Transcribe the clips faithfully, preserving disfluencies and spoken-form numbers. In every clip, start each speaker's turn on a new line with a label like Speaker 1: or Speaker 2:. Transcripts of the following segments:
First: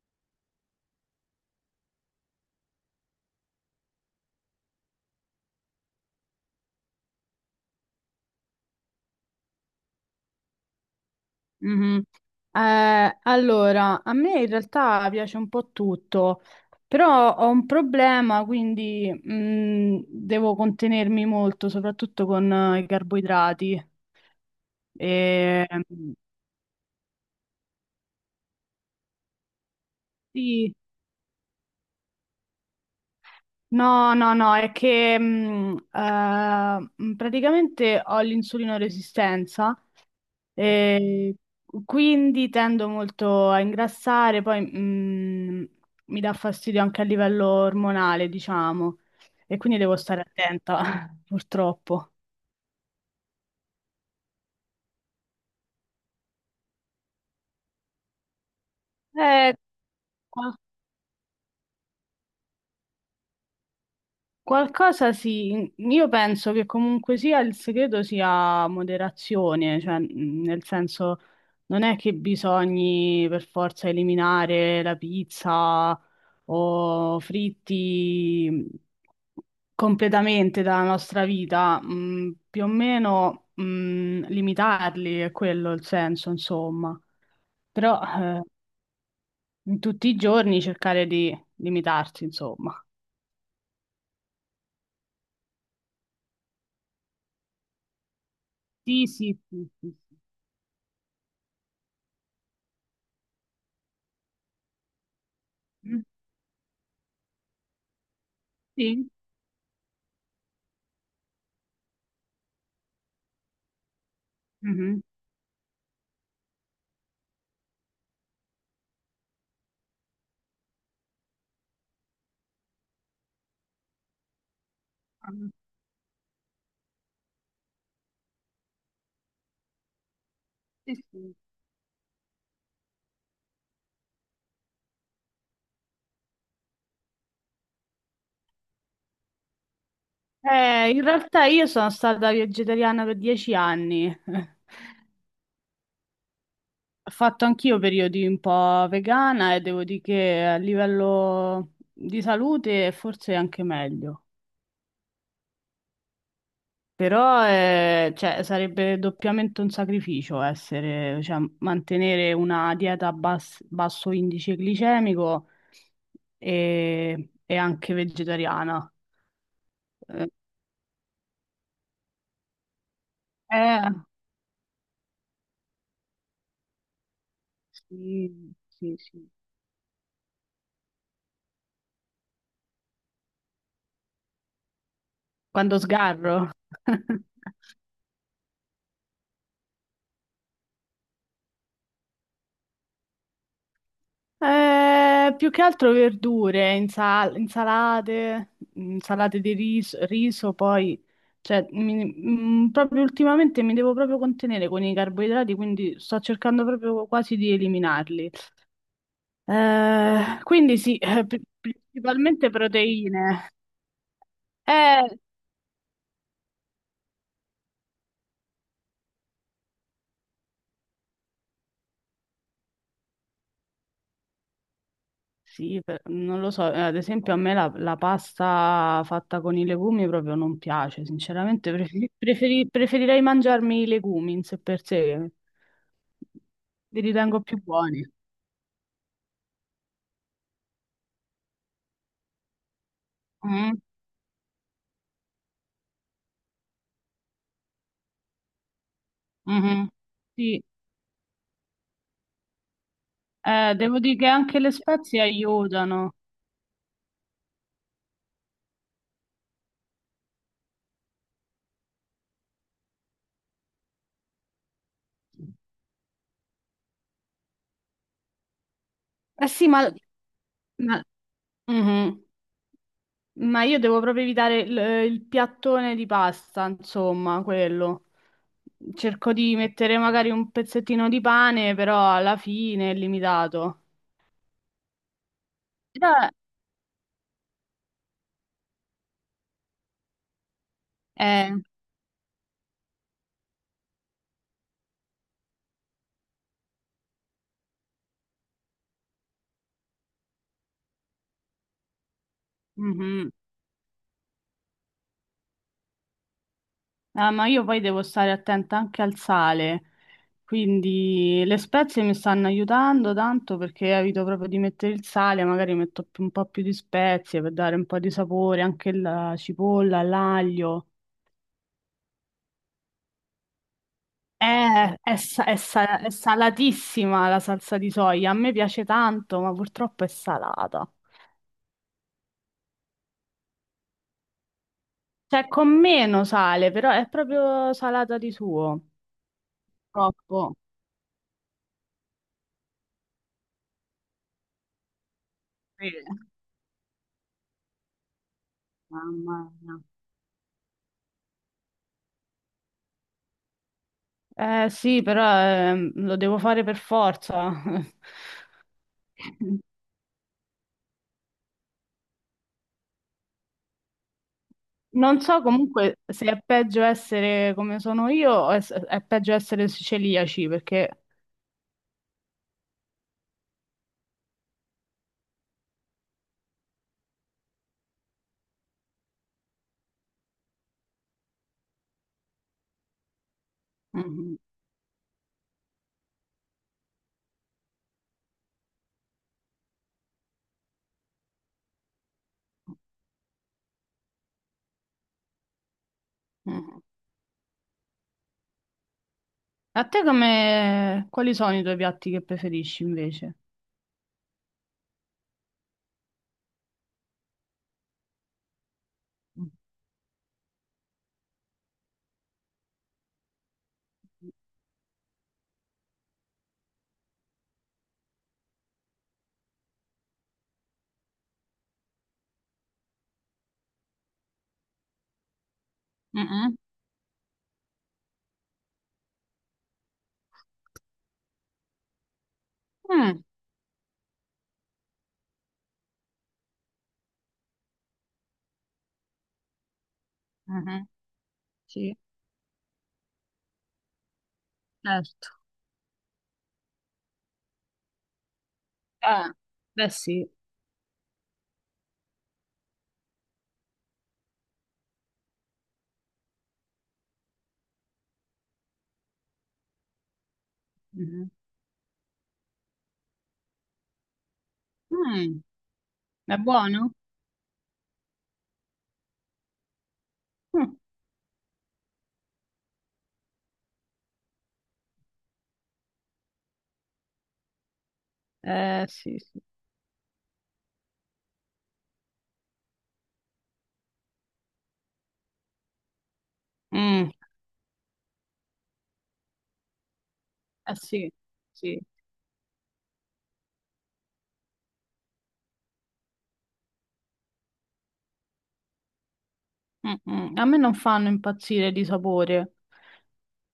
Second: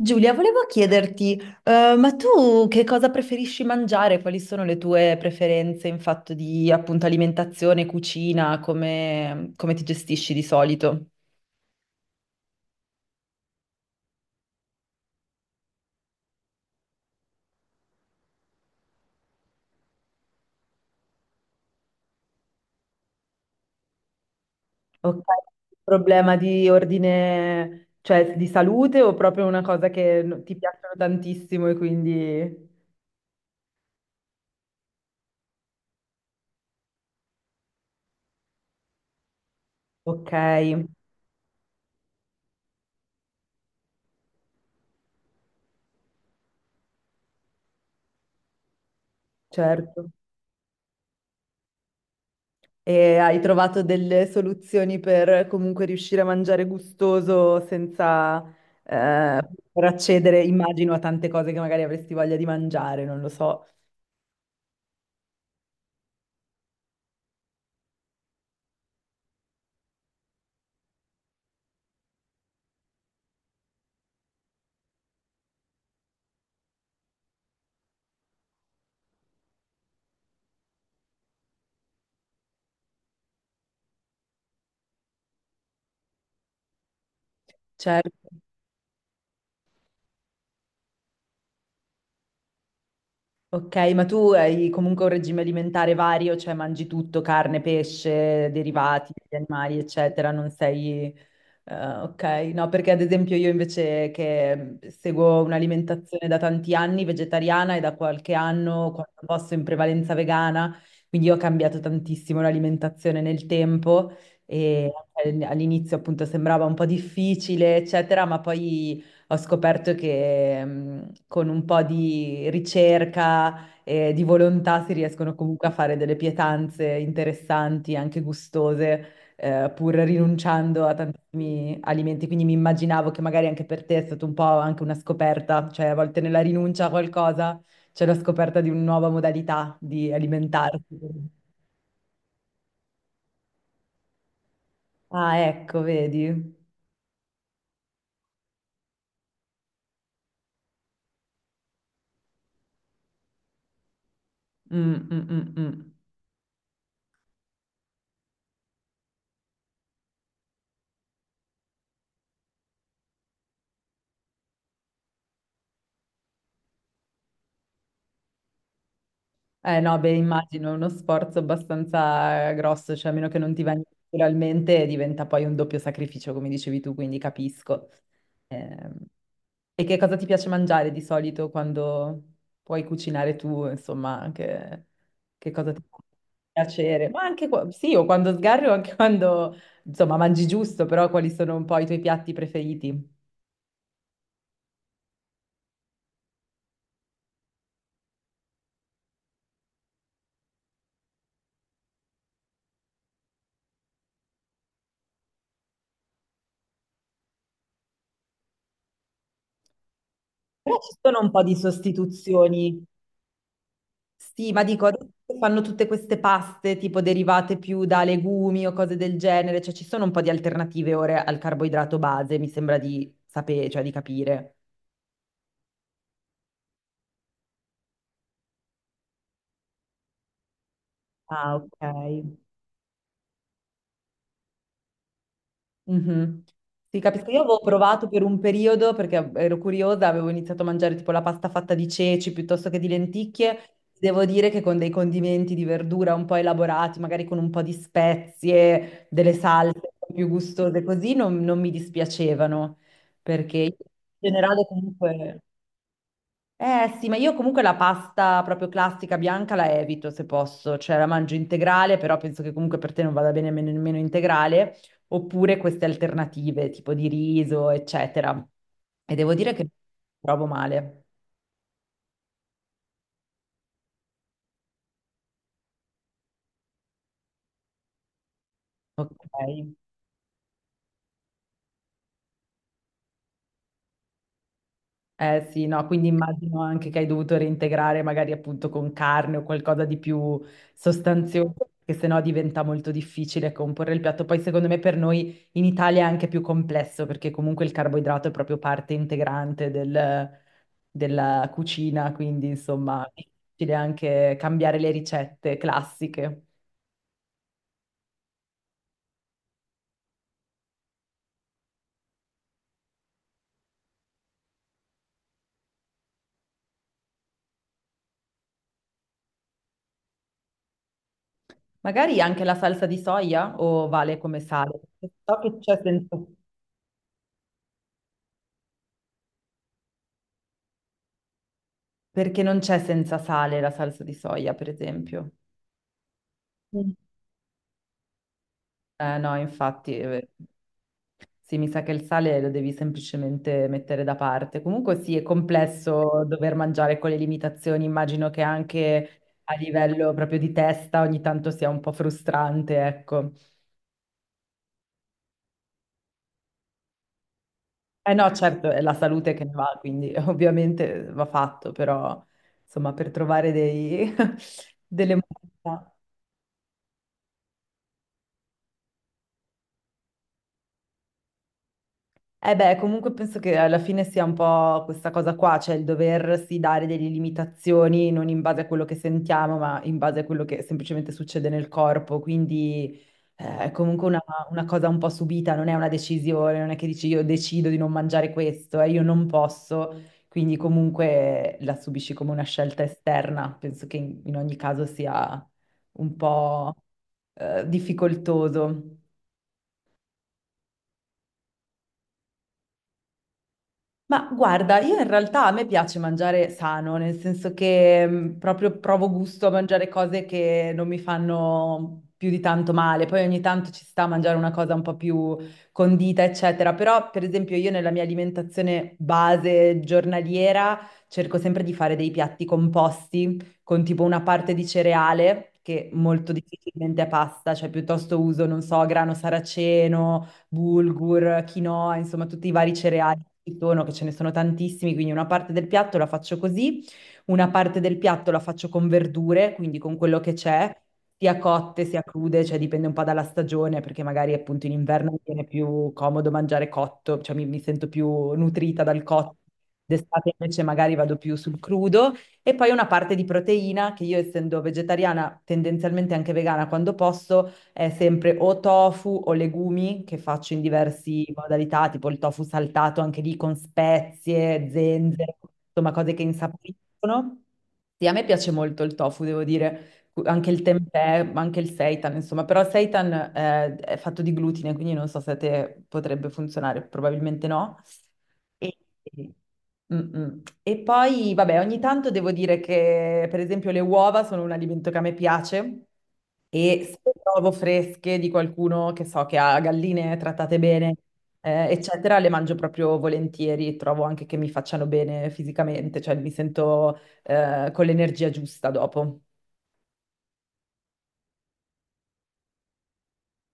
Speaker 1: Giulia, volevo chiederti, eh, ma tu che cosa preferisci mangiare? Quali sono le tue preferenze in fatto di appunto alimentazione, cucina? Come, come ti gestisci di solito?
Speaker 2: Mhm. Eh, allora, a me in realtà piace un po' tutto, però ho un problema, quindi mh, devo contenermi molto, soprattutto con eh, i carboidrati.
Speaker 1: Ok,
Speaker 2: E, mh,
Speaker 1: problema di ordine, cioè di salute o proprio una cosa che no- ti
Speaker 2: sì,
Speaker 1: piacciono tantissimo e quindi...
Speaker 2: no, no, no, è che mh, eh, mh, praticamente ho l'insulino resistenza.
Speaker 1: Ok,
Speaker 2: E quindi tendo molto a ingrassare, poi mh, mi dà fastidio anche a livello ormonale, diciamo, e quindi devo
Speaker 1: certo.
Speaker 2: stare attenta, purtroppo.
Speaker 1: E hai trovato delle soluzioni per comunque riuscire a mangiare gustoso senza eh,
Speaker 2: Eh,
Speaker 1: per accedere, immagino, a tante cose che magari avresti voglia di mangiare, non lo so.
Speaker 2: Qualcosa sì, io penso che comunque sia il segreto sia moderazione, cioè mh, nel senso non è che bisogni per forza eliminare la pizza o fritti mhmm, completamente dalla nostra vita, mh, più o meno mh, limitarli è quello il senso, insomma, però
Speaker 1: Certo.
Speaker 2: eh, in tutti i giorni cercare di limitarsi, insomma.
Speaker 1: Ok, ma tu hai comunque un regime alimentare vario, cioè mangi tutto, carne, pesce,
Speaker 2: Sì,
Speaker 1: derivati, gli
Speaker 2: sì, sì,
Speaker 1: animali,
Speaker 2: sì.
Speaker 1: eccetera, non sei... eh, ok, no, perché ad esempio io invece che mm, seguo
Speaker 2: Sì. Mm,
Speaker 1: un'alimentazione da tanti anni vegetariana e da qualche anno,
Speaker 2: sì.
Speaker 1: quando posso, in prevalenza vegana, quindi ho cambiato tantissimo l'alimentazione nel tempo e
Speaker 2: Mhm.
Speaker 1: anche all'inizio appunto sembrava un po' difficile, eccetera, ma poi... Ho scoperto che mh, con un po' di ricerca e di volontà si
Speaker 2: Ah,
Speaker 1: riescono comunque a fare delle pietanze interessanti, anche gustose, eh, pur rinunciando a
Speaker 2: sì, sì.
Speaker 1: tantissimi alimenti. Quindi mi immaginavo che magari anche per te è stata un po' anche una scoperta, cioè a volte nella rinuncia a qualcosa c'è la scoperta di una nuova modalità di
Speaker 2: Eh,
Speaker 1: alimentarsi.
Speaker 2: in realtà io sono stata vegetariana per dieci anni.
Speaker 1: Ah, ecco, vedi.
Speaker 2: Ho fatto anch'io periodi un po' vegana e devo dire che a livello di salute forse è anche meglio.
Speaker 1: Mm, mm, mm, mm.
Speaker 2: Però eh, cioè, sarebbe doppiamente un sacrificio essere, cioè, mantenere una dieta a bas- basso indice glicemico e, e anche vegetariana.
Speaker 1: Eh no, beh,
Speaker 2: Eh,
Speaker 1: immagino è uno sforzo abbastanza eh, grosso, cioè a meno che non ti venga
Speaker 2: eh,
Speaker 1: naturalmente diventa poi un doppio sacrificio, come dicevi tu, quindi capisco.
Speaker 2: Sì, sì,
Speaker 1: Ehm,
Speaker 2: sì.
Speaker 1: E che cosa ti piace mangiare di solito quando puoi cucinare tu, insomma, anche che cosa
Speaker 2: Quando
Speaker 1: ti fa
Speaker 2: sgarro.
Speaker 1: piacere? Ma anche qua- sì, o quando sgarri o anche quando, insomma, mangi giusto, però quali sono un po' i tuoi piatti preferiti?
Speaker 2: Eh, più che altro verdure, insal- insalate, insalate di riso, riso, poi, cioè, mi- mm, proprio ultimamente mi devo proprio contenere con i carboidrati, quindi sto cercando proprio quasi di eliminarli. Eh, quindi
Speaker 1: Però ci
Speaker 2: sì,
Speaker 1: sono
Speaker 2: eh,
Speaker 1: un po'
Speaker 2: pri-
Speaker 1: di
Speaker 2: principalmente
Speaker 1: sostituzioni.
Speaker 2: proteine.
Speaker 1: Sì, ma dico,
Speaker 2: Eh,
Speaker 1: adesso fanno tutte queste paste tipo derivate più da legumi o cose del genere, cioè ci sono un po' di alternative ora al carboidrato base, mi sembra di sapere, cioè di capire.
Speaker 2: Sì, per- non lo so, eh, ad esempio a me la, la pasta fatta con i legumi proprio non piace,
Speaker 1: Ah,
Speaker 2: sinceramente
Speaker 1: ok.
Speaker 2: preferi- preferi- preferirei mangiarmi i legumi in sé per sé, che
Speaker 1: Mhm. Sì,
Speaker 2: li
Speaker 1: capisco. Io
Speaker 2: ritengo
Speaker 1: avevo
Speaker 2: più buoni.
Speaker 1: provato per un periodo perché ero curiosa, avevo iniziato a mangiare tipo la pasta fatta di ceci piuttosto che di lenticchie.
Speaker 2: Mm,
Speaker 1: Devo dire che con dei condimenti di verdura un po' elaborati, magari con un po' di spezie, delle salse
Speaker 2: mhm.
Speaker 1: un po' più
Speaker 2: Sì,
Speaker 1: gustose, così non, non mi dispiacevano, perché
Speaker 2: eh,
Speaker 1: in
Speaker 2: devo dire che anche
Speaker 1: generale
Speaker 2: le spezie
Speaker 1: comunque...
Speaker 2: aiutano.
Speaker 1: Eh sì, ma io comunque la pasta proprio classica bianca la evito se posso, cioè la mangio integrale, però penso che comunque per te non vada bene men- nemmeno integrale, oppure queste alternative tipo di riso, eccetera. E devo
Speaker 2: Eh
Speaker 1: dire che
Speaker 2: sì, ma,
Speaker 1: provo
Speaker 2: ma-
Speaker 1: male.
Speaker 2: mhm. Ma io devo proprio evitare il, il piattone di pasta, insomma, quello.
Speaker 1: Ok.
Speaker 2: Cerco di mettere magari un pezzettino di pane, però alla fine è limitato.
Speaker 1: Eh sì, no, quindi
Speaker 2: Però,
Speaker 1: immagino anche che hai dovuto reintegrare magari appunto con carne o qualcosa di più
Speaker 2: eh,
Speaker 1: sostanzioso, perché sennò diventa molto difficile comporre il piatto. Poi secondo me per noi in Italia è anche più complesso perché comunque il carboidrato è proprio parte integrante del- della cucina, quindi insomma è
Speaker 2: mhm.
Speaker 1: difficile anche cambiare le ricette classiche.
Speaker 2: Ah, ma io poi devo stare attenta anche al sale, quindi le spezie mi stanno aiutando tanto perché evito proprio di mettere il sale, magari metto più- un po' più di spezie per dare un po' di sapore, anche la cipolla, l'aglio.
Speaker 1: Magari anche la salsa di soia o vale come sale?
Speaker 2: Eh, È,
Speaker 1: So
Speaker 2: sa- è
Speaker 1: che c'è
Speaker 2: sa- è
Speaker 1: senza-
Speaker 2: salatissima la salsa di soia, a me piace tanto, ma purtroppo è salata.
Speaker 1: perché non c'è senza sale la salsa di soia, per esempio.
Speaker 2: Cioè, con meno sale, però
Speaker 1: Mm.
Speaker 2: è proprio salata di suo.
Speaker 1: Eh, no, infatti, eh,
Speaker 2: Troppo.
Speaker 1: sì, mi sa che il sale lo devi semplicemente mettere da parte. Comunque sì, è
Speaker 2: Sì.
Speaker 1: complesso dover mangiare con le limitazioni, immagino che anche
Speaker 2: Mamma
Speaker 1: a
Speaker 2: mia.
Speaker 1: livello proprio di testa ogni tanto sia un po' frustrante, ecco.
Speaker 2: Eh sì, però ehm, lo devo fare per forza.
Speaker 1: Eh no, certo, è la salute che ne va, quindi ovviamente va fatto, però insomma, per trovare dei, delle
Speaker 2: Non so
Speaker 1: modalità.
Speaker 2: comunque se è peggio essere come sono io o è, è peggio essere celiaci, perché...
Speaker 1: Eh beh, comunque penso che alla fine sia un po' questa cosa qua, cioè il doversi dare delle limitazioni non in base a quello che sentiamo, ma in base a quello che semplicemente succede nel corpo. Quindi eh, è comunque una,
Speaker 2: Mhm.
Speaker 1: una cosa un po' subita, non è una decisione, non è che dici io decido di non mangiare questo, eh, io non posso, quindi comunque la subisci come una scelta esterna. Penso che in in ogni caso sia un po'
Speaker 2: Mhm.
Speaker 1: eh, difficoltoso.
Speaker 2: A te come... quali sono i tuoi piatti che preferisci invece?
Speaker 1: Ma guarda, io in realtà a me piace mangiare sano, nel senso che mh, proprio provo gusto a mangiare cose che non mi fanno più di tanto male. Poi ogni tanto ci sta a mangiare una cosa un po' più condita, eccetera. Però, per esempio, io nella mia alimentazione base giornaliera cerco sempre di fare dei piatti composti con tipo una parte di cereale, che molto
Speaker 2: Mhm.
Speaker 1: difficilmente è pasta, cioè piuttosto uso, non so, grano saraceno, bulgur, quinoa, insomma tutti i vari cereali
Speaker 2: Mm.
Speaker 1: che ci sono, che ce ne sono tantissimi, quindi una parte del piatto la faccio così, una parte del piatto la faccio con verdure, quindi con quello che c'è,
Speaker 2: Mhm.
Speaker 1: sia cotte
Speaker 2: Sì,
Speaker 1: sia crude, cioè dipende un po' dalla stagione, perché magari appunto in inverno mi
Speaker 2: certo.
Speaker 1: viene più comodo mangiare cotto, cioè mi, mi sento più nutrita dal
Speaker 2: Eh,
Speaker 1: cotto.
Speaker 2: beh sì.
Speaker 1: D'estate invece magari vado più sul crudo e poi una parte di proteina che io essendo vegetariana, tendenzialmente anche vegana quando posso, è sempre o tofu o legumi che faccio in diverse
Speaker 2: Mm-hmm.
Speaker 1: modalità, tipo il tofu saltato anche lì con spezie, zenzero,
Speaker 2: Mm,
Speaker 1: insomma cose che
Speaker 2: è buono?
Speaker 1: insaporiscono. Sì, a me piace molto il tofu, devo dire, cu- anche il
Speaker 2: Mm,
Speaker 1: tempeh, ma anche il seitan, insomma, però il seitan eh, è fatto di glutine, quindi non so se a te potrebbe funzionare, probabilmente no. E,
Speaker 2: eh sì, sì.
Speaker 1: mm, mm. E poi, vabbè, ogni tanto devo dire che, per esempio, le uova sono un alimento che a me piace e se
Speaker 2: Mm,
Speaker 1: le trovo fresche di qualcuno che so che ha galline trattate
Speaker 2: eh
Speaker 1: bene,
Speaker 2: sì,
Speaker 1: eh,
Speaker 2: sì.
Speaker 1: eccetera, le mangio proprio volentieri, trovo anche che mi facciano bene fisicamente, cioè mi sento, eh, con l'energia giusta dopo.
Speaker 2: Mm, mm. A me non fanno impazzire di sapore.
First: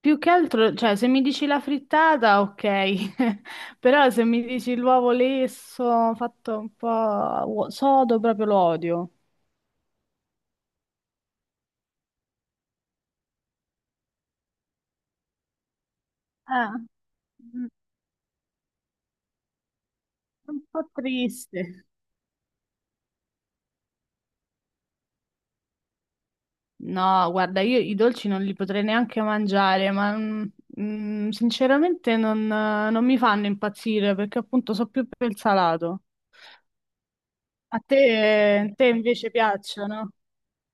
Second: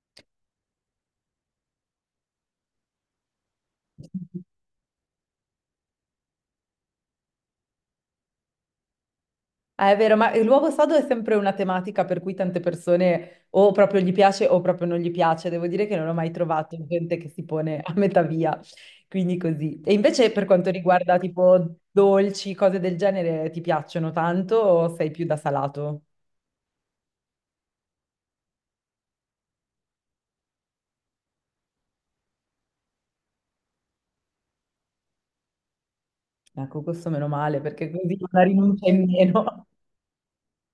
Speaker 2: Più che altro, cioè, se mi dici la frittata, ok. Però se mi dici l'uovo lesso, fatto un po' uo- sodo, proprio lo odio.
Speaker 1: Ah, è vero, ma l'uovo sodo è sempre una tematica per cui tante persone o proprio gli piace o proprio non gli piace. Devo dire che non ho mai trovato
Speaker 2: Eh,
Speaker 1: gente che si
Speaker 2: mm,
Speaker 1: pone a metà via, quindi così. E invece per
Speaker 2: un
Speaker 1: quanto
Speaker 2: po'
Speaker 1: riguarda
Speaker 2: triste.
Speaker 1: tipo dolci, cose del genere, ti piacciono tanto o sei più da salato?
Speaker 2: No, guarda, io i dolci non li potrei neanche mangiare, ma mm, mm, sinceramente non, non mi fanno impazzire perché appunto so più per il salato.
Speaker 1: Ecco, questo meno male
Speaker 2: A
Speaker 1: perché così è una
Speaker 2: te, te
Speaker 1: rinuncia in
Speaker 2: invece
Speaker 1: meno.
Speaker 2: piacciono?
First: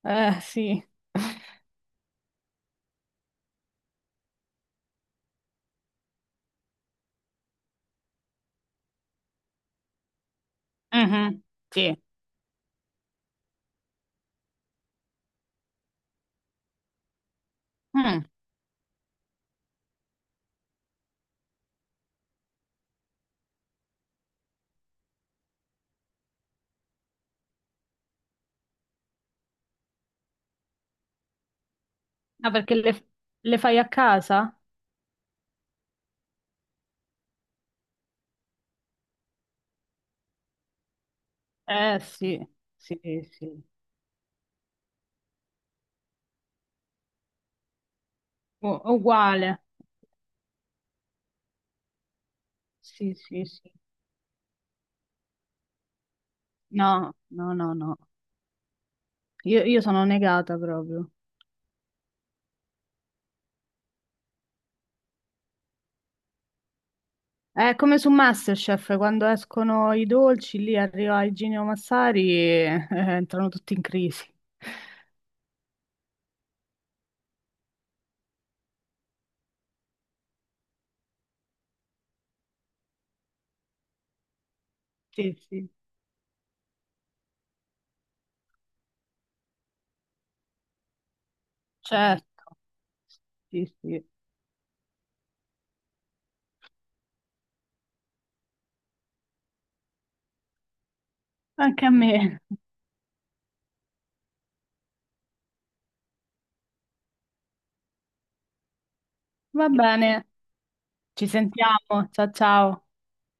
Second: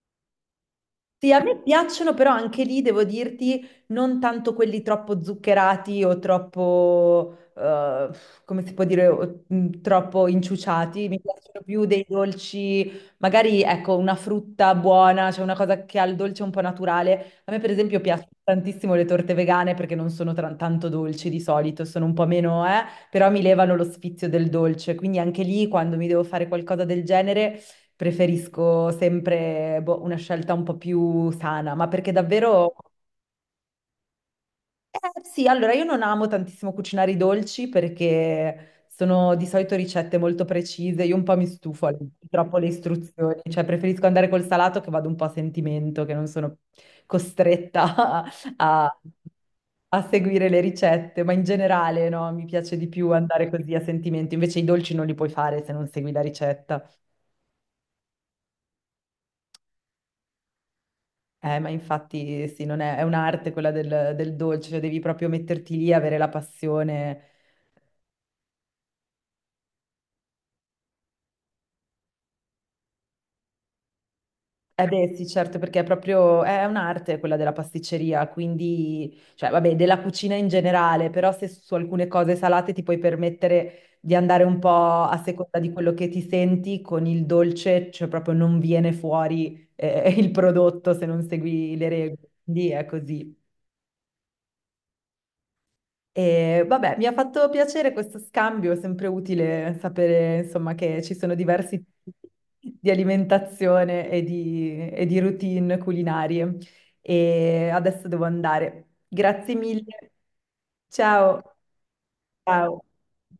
Speaker 2: Eh, sì.
Speaker 1: Sì, a me piacciono, però anche lì devo dirti, non tanto quelli troppo zuccherati o troppo, eh, come si può dire, o- mh, troppo inciuciati. Mi
Speaker 2: Mhm,
Speaker 1: piacciono più
Speaker 2: sì.
Speaker 1: dei dolci, magari ecco, una frutta buona, cioè una cosa che ha il dolce un po' naturale. A me, per esempio,
Speaker 2: Mm.
Speaker 1: piacciono tantissimo le torte vegane perché non sono tra- tanto dolci di solito, sono un po' meno, eh, però mi levano lo sfizio del dolce. Quindi anche lì, quando mi devo fare qualcosa del genere. Preferisco sempre boh, una scelta un po' più sana, ma perché
Speaker 2: Ah,
Speaker 1: davvero...
Speaker 2: perché le, le fai a casa?
Speaker 1: Eh, sì, allora io non amo tantissimo cucinare i dolci perché sono di solito ricette molto precise, io un po' mi stufo a
Speaker 2: Eh,
Speaker 1: leggere
Speaker 2: sì,
Speaker 1: troppo le
Speaker 2: sì,
Speaker 1: istruzioni,
Speaker 2: sì.
Speaker 1: cioè preferisco andare col salato che vado un po' a sentimento, che non sono costretta
Speaker 2: U-
Speaker 1: a,
Speaker 2: uguale.
Speaker 1: a seguire le ricette, ma in generale no, mi piace di più
Speaker 2: Sì, sì,
Speaker 1: andare
Speaker 2: sì.
Speaker 1: così a sentimento, invece i dolci non li puoi fare se non segui la ricetta.
Speaker 2: No, no, no, no. Io, io sono negata proprio.
Speaker 1: Eh, ma infatti sì, non è, è un'arte quella del, del dolce, cioè devi proprio metterti lì, avere la passione.
Speaker 2: È come su MasterChef, quando escono i dolci, lì arriva Igino Massari e eh, entrano tutti in crisi.
Speaker 1: Eh beh, sì, certo, perché è proprio, è un'arte quella della pasticceria, quindi, cioè, vabbè, della cucina in generale, però se su alcune cose salate ti puoi permettere di andare un po' a
Speaker 2: Sì,
Speaker 1: seconda
Speaker 2: sì,
Speaker 1: di quello che ti senti, con il dolce, cioè proprio non viene fuori, eh, il prodotto se non segui le regole.
Speaker 2: certo.
Speaker 1: Quindi è così.
Speaker 2: Sì, sì.
Speaker 1: E vabbè, mi ha fatto piacere questo scambio, è sempre utile sapere, insomma, che ci sono diversi
Speaker 2: Anche a me.
Speaker 1: tipi di alimentazione e di, e di routine culinarie. E adesso devo andare. Grazie
Speaker 2: Va
Speaker 1: mille.
Speaker 2: bene, ci
Speaker 1: Ciao.
Speaker 2: sentiamo. Ciao,
Speaker 1: Ciao.
Speaker 2: ciao.